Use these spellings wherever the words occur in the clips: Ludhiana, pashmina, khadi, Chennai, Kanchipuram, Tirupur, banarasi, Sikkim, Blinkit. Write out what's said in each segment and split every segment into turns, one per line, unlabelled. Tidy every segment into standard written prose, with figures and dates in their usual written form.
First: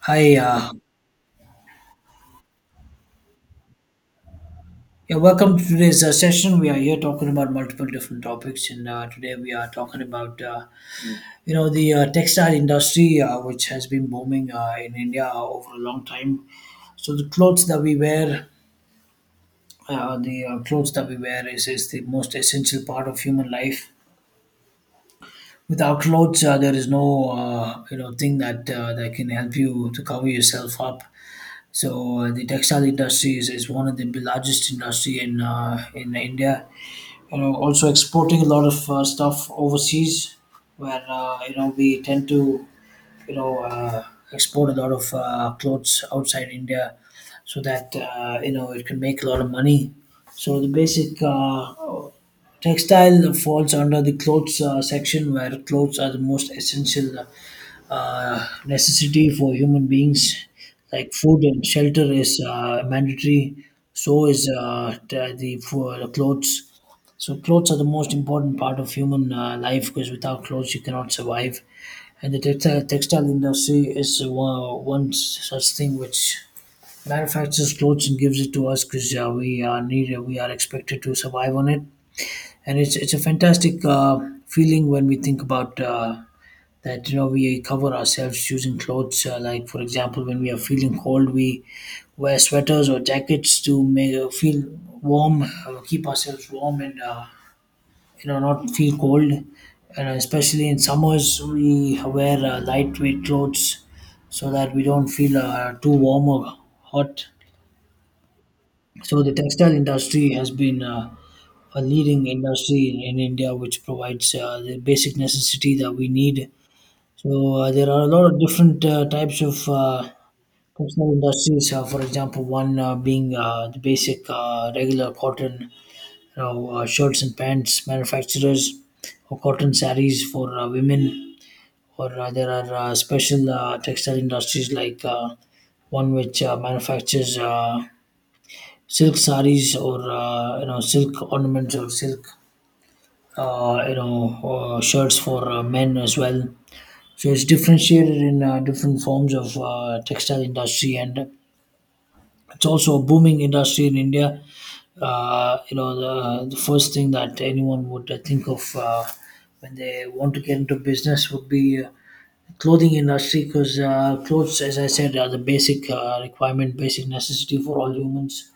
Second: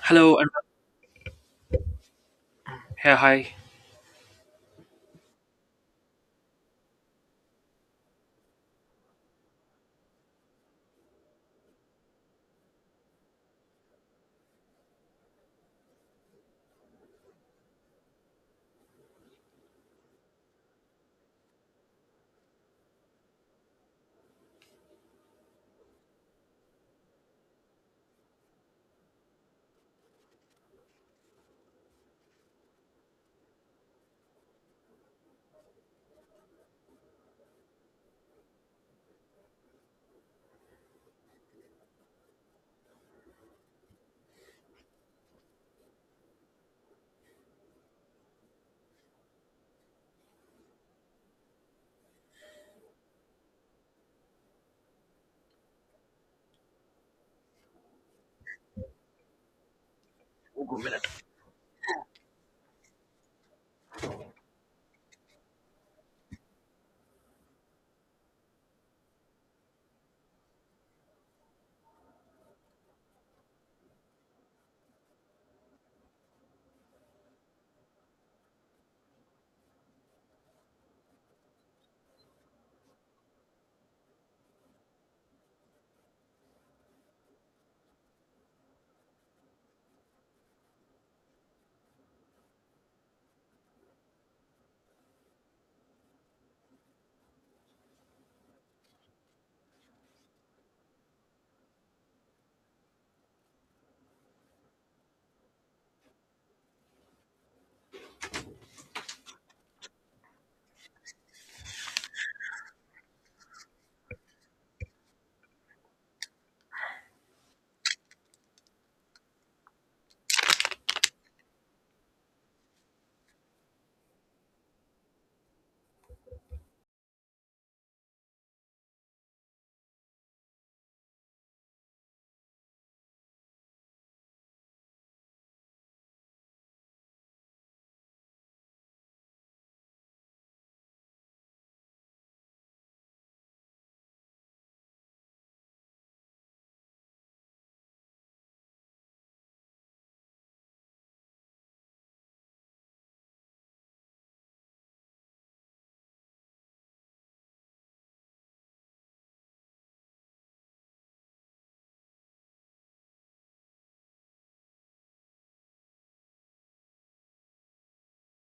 Hello
Hi,
and
uh,
yeah, hi.
yeah, welcome to today's session. We are here talking about multiple different topics, and today we are talking about you know the textile industry, which has been booming in India over a long time. So the clothes that we wear, the clothes that we wear is the most essential part of human life. Without clothes, there is no thing that that can help you to cover yourself up. So the textile industry is one of the largest industry in India, also exporting a lot of stuff overseas, where we tend to you know uh, export a lot of clothes outside india, so that it can make a lot of money. So the basic textile falls under the clothes section, where clothes are the most essential necessity for human beings. Like food and shelter is mandatory, so is the for the clothes. So clothes are the most important part of human life, because without clothes you cannot survive. And the textile industry is one such thing which manufactures clothes and gives it to us, because we are needed, we are expected to survive on it. And it's a fantastic feeling when we think about that we cover ourselves using clothes, like for example when we are feeling cold, we wear sweaters or jackets to make feel warm, keep ourselves warm and not feel cold. And especially in summers, we wear lightweight clothes so that we don't feel too warm or hot. So the textile industry has been a leading industry in India, which provides the basic necessity that we need. So there are a lot of different types of textile industries. For example, one being the basic regular cotton, shirts and pants manufacturers, or cotton saris for women, or there are special textile industries like one which manufactures silk saris, or silk ornaments, or silk shirts for men as well. So it's differentiated in different forms of textile industry, and it's also a booming industry in India. The first thing that anyone would think of when they want to get into business would be clothing industry, because clothes, as I said, are the basic requirement, basic necessity for all humans.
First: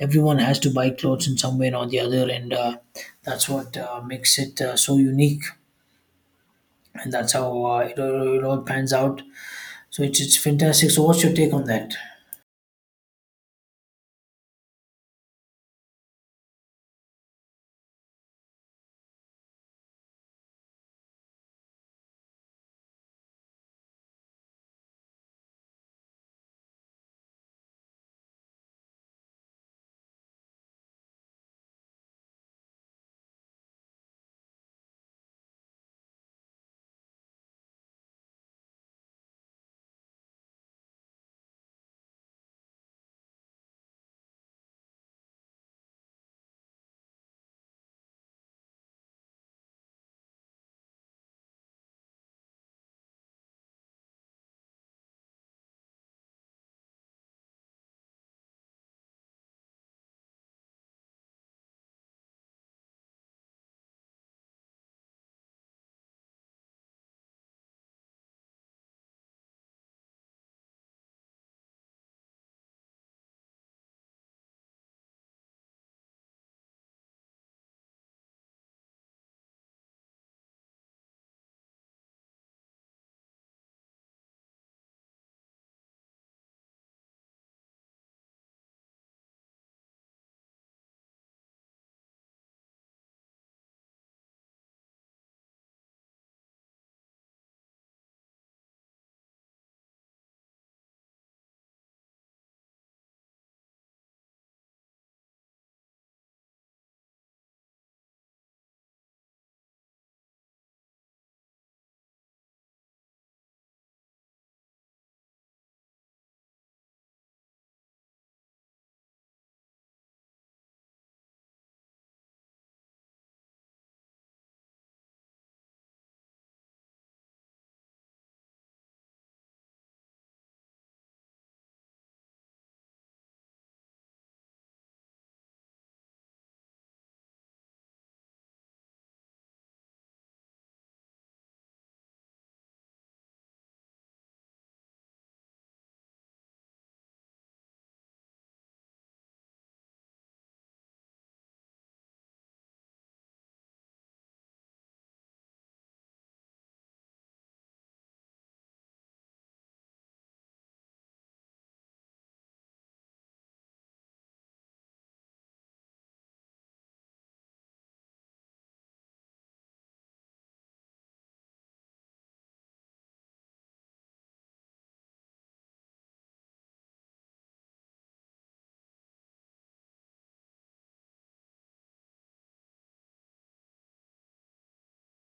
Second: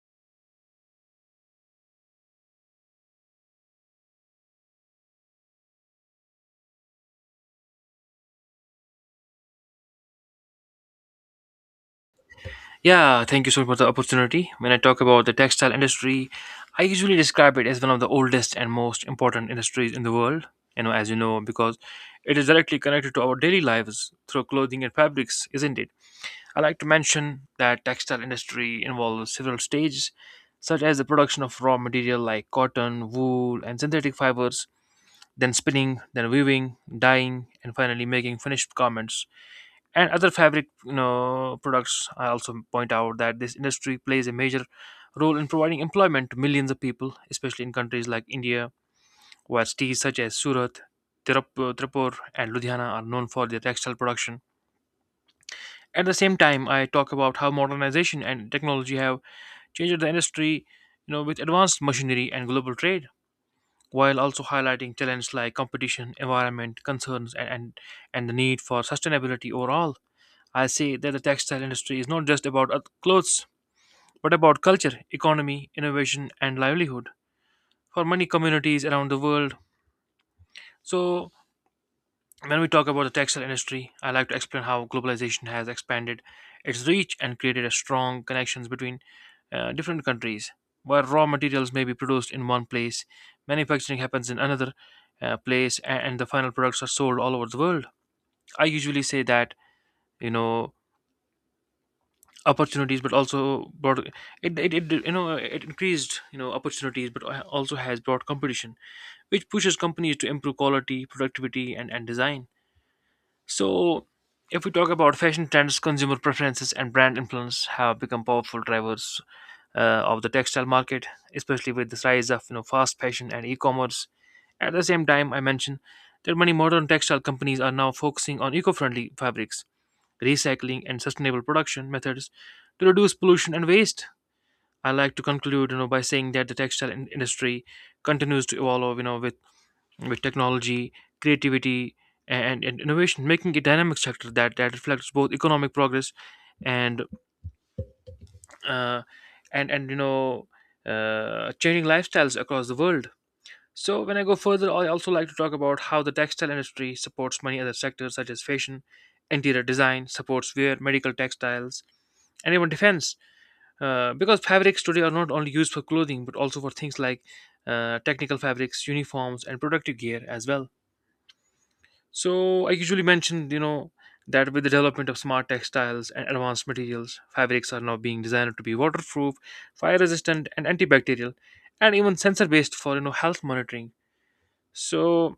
Everyone has to buy clothes in some way or the other, and that's what makes it so unique, and that's how it all pans out. So it's fantastic. So what's your take on that?
Yeah, thank you so much for the opportunity. When I talk about the textile industry, I usually describe it as one of the oldest and most important industries in the world, you know, as you know, because it is directly connected to our daily lives through clothing and fabrics, isn't it? I like to mention that textile industry involves several stages, such as the production of raw material like cotton, wool, and synthetic fibers, then spinning, then weaving, dyeing, and finally making finished garments. And other fabric, you know, products. I also point out that this industry plays a major role in providing employment to millions of people, especially in countries like India, where cities such as Surat, Tirupur and Ludhiana are known for their textile production. At the same time, I talk about how modernization and technology have changed the industry, you know, with advanced machinery and global trade, while also highlighting challenges like competition, environment concerns, and the need for sustainability overall. I say that the textile industry is not just about clothes, but about culture, economy, innovation, and livelihood for many communities around the world. So, when we talk about the textile industry, I like to explain how globalization has expanded its reach and created a strong connections between different countries. Where raw materials may be produced in one place, manufacturing happens in another place, and the final products are sold all over the world. I usually say that, you know, opportunities, but also brought it, you know, it increased, you know, opportunities, but also has brought competition which pushes companies to improve quality, productivity, and design. So, if we talk about fashion trends, consumer preferences and brand influence have become powerful drivers of the textile market, especially with the rise of, you know, fast fashion and e-commerce. At the same time, I mentioned that many modern textile companies are now focusing on eco-friendly fabrics, recycling, and sustainable production methods to reduce pollution and waste. I like to conclude, you know, by saying that the industry continues to evolve, you know, with technology, creativity, and innovation, making it a dynamic sector that reflects both economic progress and uh, and and you know changing lifestyles across the world. So when I go further, I also like to talk about how the textile industry supports many other sectors such as fashion, interior design, supports wear, medical textiles, and even defense, because fabrics today are not only used for clothing but also for things like technical fabrics, uniforms and protective gear as well. So I usually mentioned, you know, that with the development of smart textiles and advanced materials, fabrics are now being designed to be waterproof, fire resistant and antibacterial, and even sensor based for, you know, health monitoring. So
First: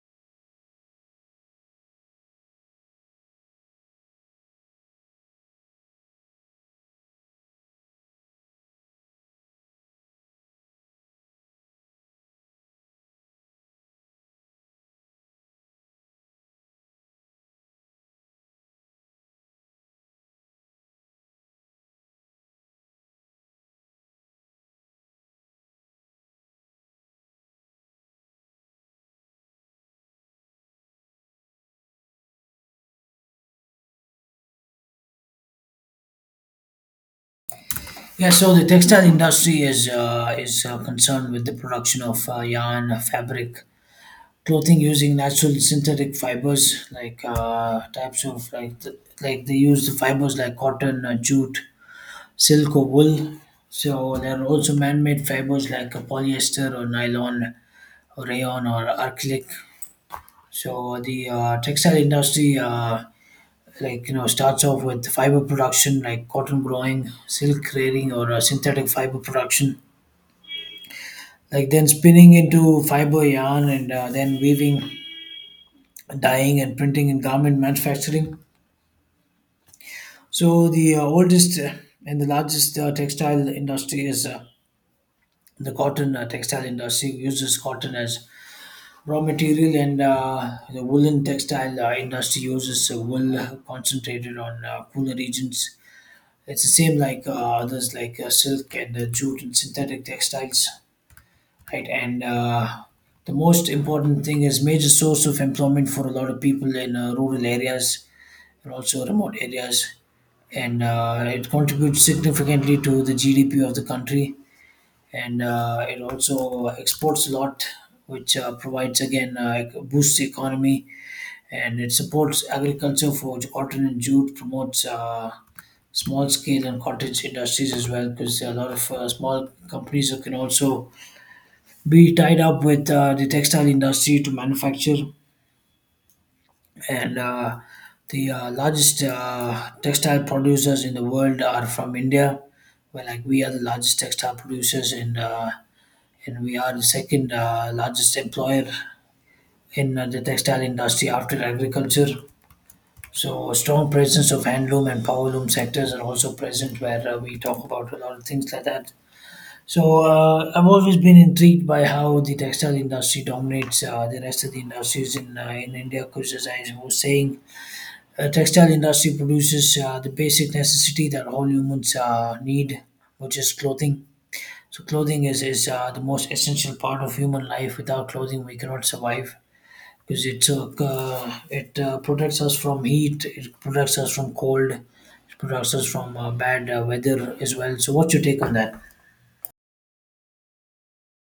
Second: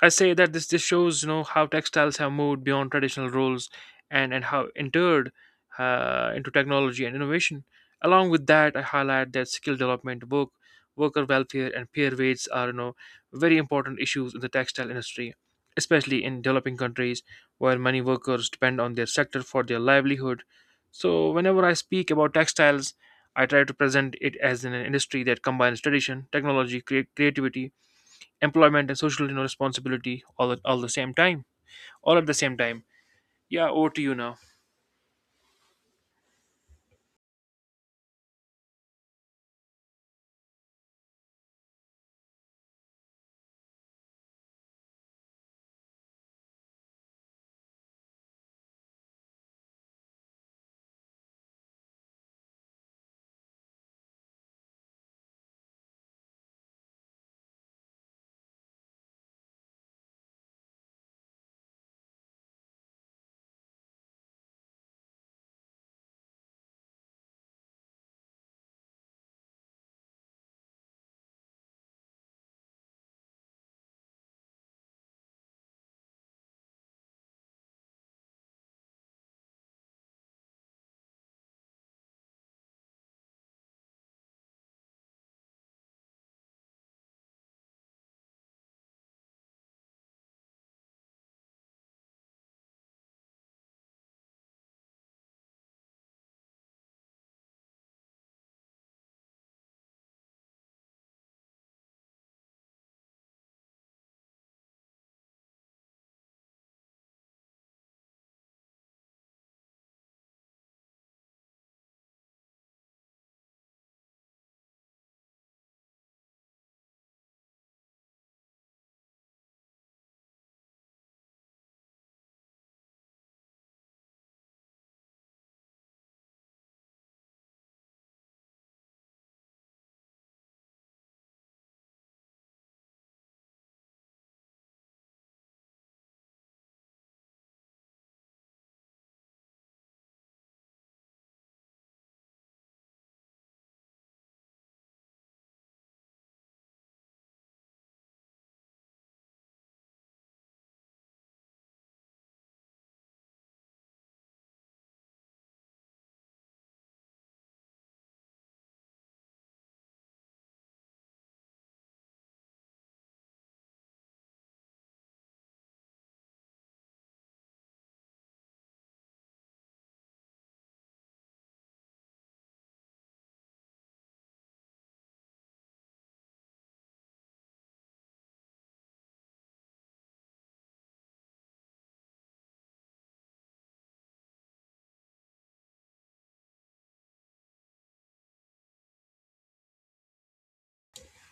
I say that this shows, you know, how textiles have moved beyond traditional roles and how entered into technology and innovation. Along with that, I highlight that skill development, worker welfare, and peer rates are, you know, very important issues in the textile industry, especially in developing countries where many workers depend on their sector for their livelihood. So whenever I speak about textiles, I try to present it as an industry that combines tradition, technology, creativity, employment and social, you know, responsibility all the same time, all at the same time. Yeah, over to you now.
Yeah, so the textile industry is concerned with the production of yarn, fabric, clothing using natural synthetic fibers, like types of like th- like they use the fibers like cotton, jute, silk, or wool. So there are also man-made fibers like polyester, or nylon, or rayon, or acrylic. So the textile industry, starts off with fiber production, like cotton growing, silk creating, or synthetic fiber production, like then spinning into fiber yarn, and then weaving, dyeing and printing, and garment manufacturing. So the oldest and the largest textile industry is the cotton textile industry, uses cotton as raw material. And the woolen textile industry uses wool, concentrated on cooler regions. It's the same like others, like silk, and jute, and synthetic textiles, right? And the most important thing is major source of employment for a lot of people in rural areas, and also remote areas, and it contributes significantly to the GDP of the country, and it also exports a lot, which provides again boosts the economy. And it supports agriculture for cotton and jute, promotes small scale and cottage industries as well, because a lot of small companies can also be tied up with the textile industry to manufacture. And the largest textile producers in the world are from India, where like we are the largest textile producers, and we are the second largest employer in the textile industry after agriculture. So, strong presence of handloom and powerloom sectors are also present, where we talk about a lot of things like that. So, I've always been intrigued by how the textile industry dominates the rest of the industries in India, because, as I was saying, textile industry produces the basic necessity that all humans need, which is clothing. So, clothing is the most essential part of human life. Without clothing, we cannot survive, because it protects us from heat, it protects us from cold, it protects us from bad weather as well. So, what's your take on that?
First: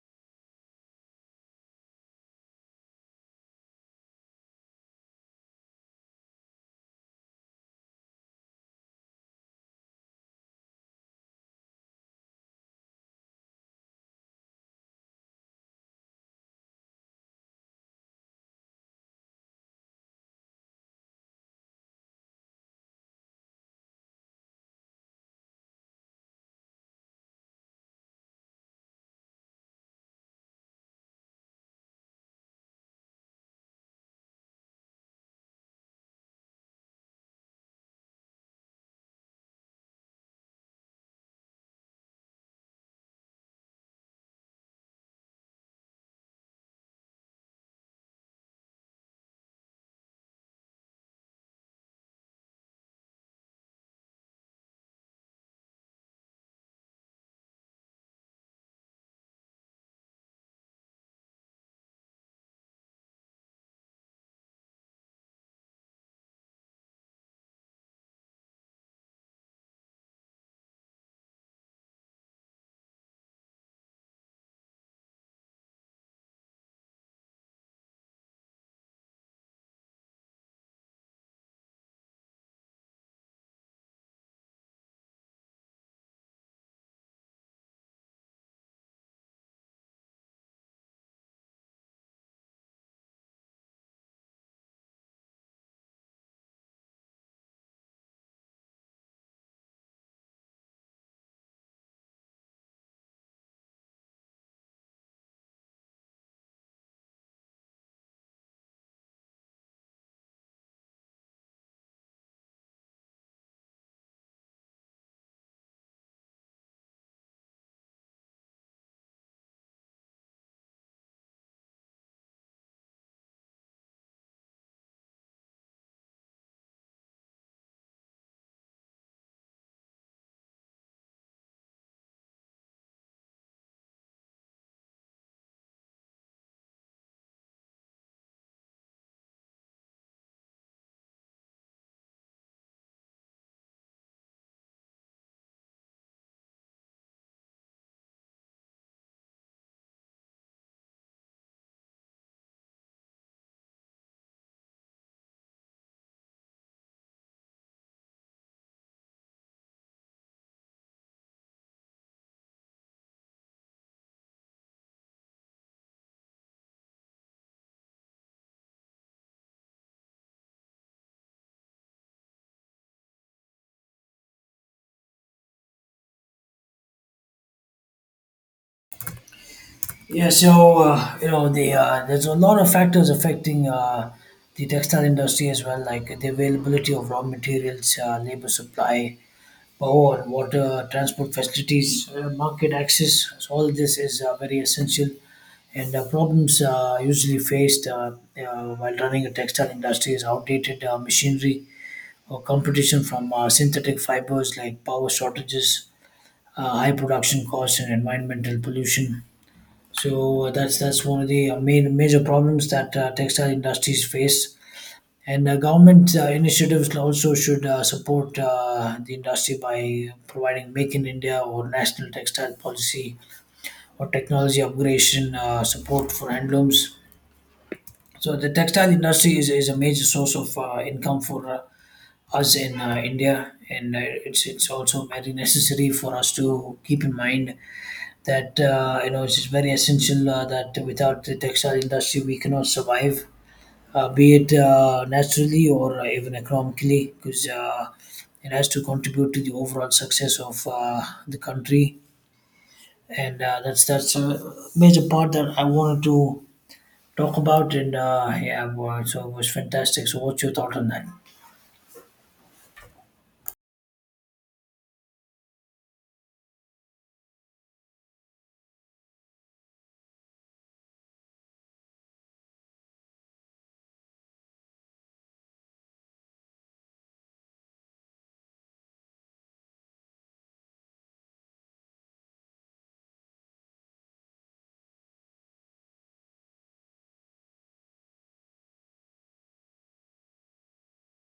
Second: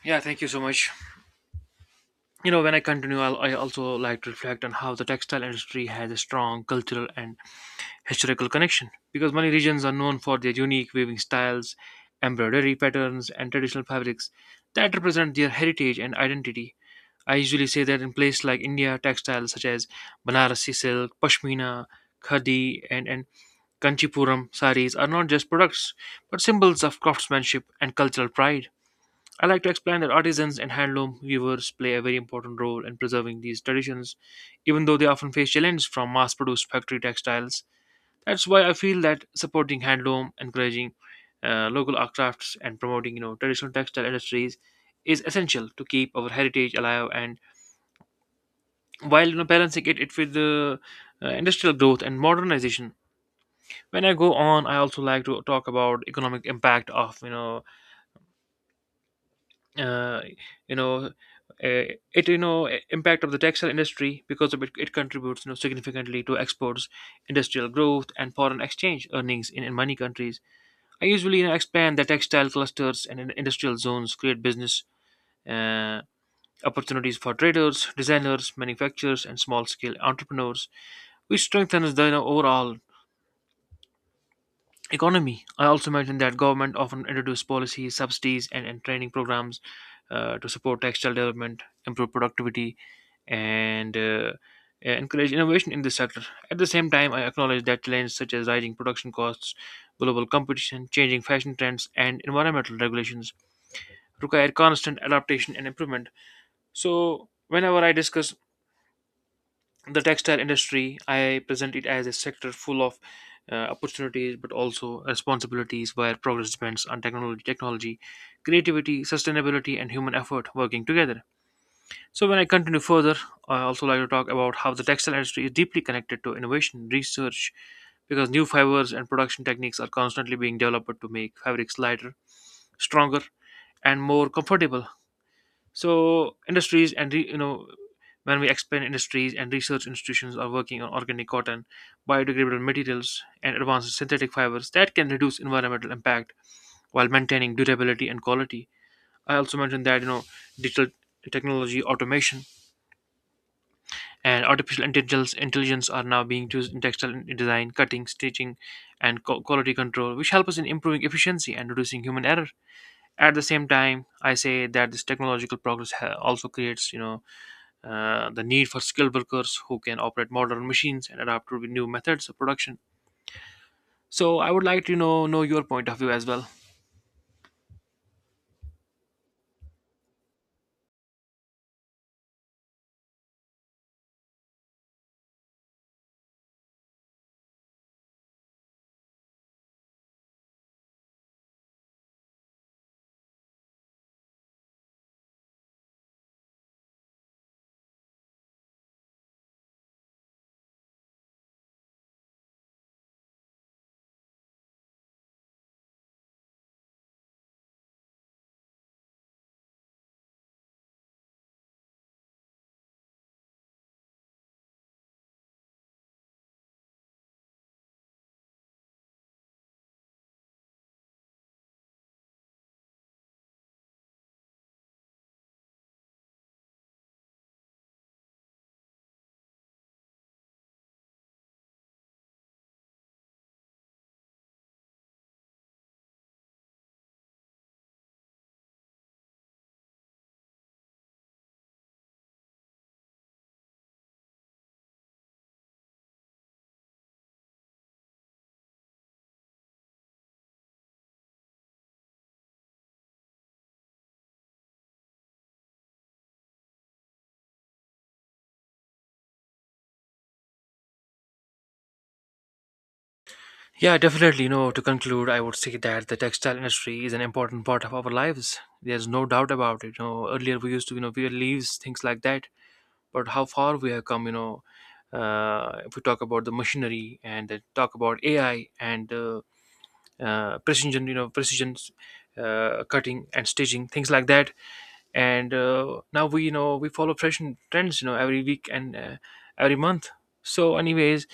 Yeah, thank you so much. You know, when I continue, I also like to reflect on how the textile industry has a strong cultural and historical connection, because many regions are known for their unique weaving styles, embroidery patterns and traditional fabrics that represent their heritage and identity. I usually say that in places like India, textiles such as Banarasi silk, pashmina, khadi, and Kanchipuram saris are not just products, but symbols of craftsmanship and cultural pride. I like to explain that artisans and handloom weavers play a very important role in preserving these traditions, even though they often face challenges from mass produced factory textiles. That's why I feel that supporting handloom, encouraging local art crafts, and promoting, you know, traditional textile industries is essential to keep our heritage alive, and while, you know, balancing it with the industrial growth and modernization. When I go on, I also like to talk about economic impact of, uh, you know uh, it you know I- impact of the textile industry, because of it, it contributes, you know, significantly to exports, industrial growth, and foreign exchange earnings in many countries. I usually, you know, expand the textile clusters and industrial zones create business. Uh, Opportunities for traders, designers, manufacturers, and small-scale entrepreneurs, which strengthens the, you know, overall economy. I also mentioned that government often introduce policies, subsidies, and training programs to support textile development, improve productivity, and encourage innovation in this sector. At the same time, I acknowledge that challenges such as rising production costs, global competition, changing fashion trends, and environmental regulations require constant adaptation and improvement. So, whenever I discuss the textile industry, I present it as a sector full of opportunities but also responsibilities, where progress depends on technology, creativity, sustainability and human effort working together. So when I continue further, I also like to talk about how the textile industry is deeply connected to innovation research, because new fibers and production techniques are constantly being developed to make fabrics lighter, stronger, and more comfortable. So industries and re- you know when we expand, industries and research institutions are working on organic cotton, biodegradable materials, and advanced synthetic fibers that can reduce environmental impact while maintaining durability and quality. I also mentioned that, you know, digital technology, automation, and artificial intelligence are now being used in textile design, cutting, stitching, and quality control, which help us in improving efficiency and reducing human error. At the same time, I say that this technological progress also creates, you know, the need for skilled workers who can operate modern machines and adapt to new methods of production. So I would like to, you know your point of view as well.
Yeah, so there's a lot of factors affecting the textile industry as well, like the availability of raw materials, labor supply, power and water, transport facilities, market access. So all this is very essential. And problems usually faced, while running a textile industry, is outdated machinery, or competition from synthetic fibers, like power shortages, high production costs, and environmental pollution. So that's one of the main major problems that textile industries face. And government initiatives also should support the industry by providing Make in India, or national textile policy, or technology upgradation support for handlooms. So the textile industry is a major source of income for us in India, and it's also very necessary for us to keep in mind that it's just very essential, that without the textile industry we cannot survive, be it naturally, or even economically, because it has to contribute to the overall success of the country, and that's a major part that I wanted to talk about. And yeah, well, so it was fantastic. So what's your thought on that?
Yeah, definitely. You know, to conclude, I would say that the textile industry is an important part of our lives. There's no doubt about it. You know, earlier we used to, you know, wear leaves, things like that. But how far we have come, you know, if we talk about the machinery and talk about AI and precision, you know, precision cutting and stitching, things like that. And now we, you know, we follow fashion trends, you know, every week and every month. So anyways,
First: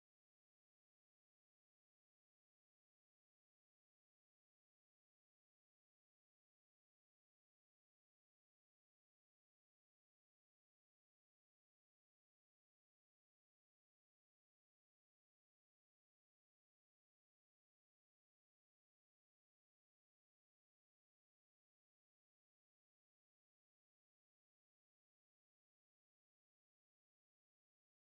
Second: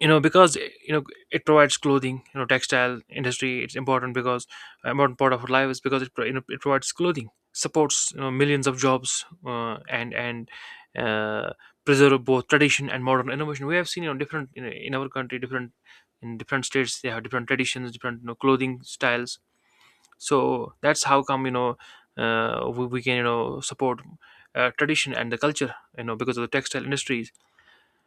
you know, because you know, it provides clothing, you know. Textile industry, it's important because important part of our life is because it, you know, it provides clothing, supports, you know, millions of jobs, and uh, preserve both tradition and modern innovation. We have seen, you know, different, you know, in our country, different, in different states they have different traditions, different, you know, clothing styles. So that's how come, you know, we can, you know, support tradition and the culture, you know, because of the textile industries.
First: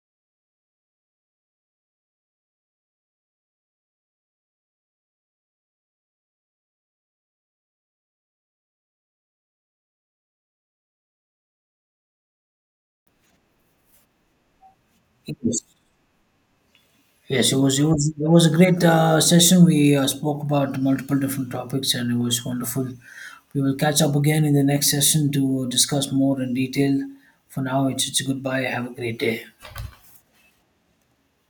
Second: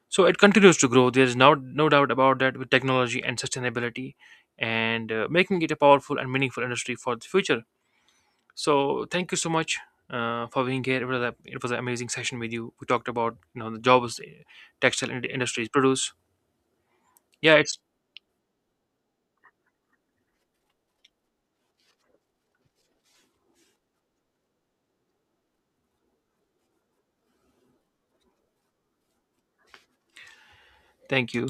So it continues to grow, there's no doubt about that, with technology and sustainability, and making it a powerful and meaningful industry for the future. So thank you so much for being here, it was, a, it was an amazing session with you. We talked about, you know, the jobs,
Yes.
industries produce.
Yes,
Yeah,
it
it's
was a great session. We spoke about multiple different topics and it was wonderful. We will catch up again in the next session to discuss more in detail. For now it's a goodbye. Have a great day.
thank you.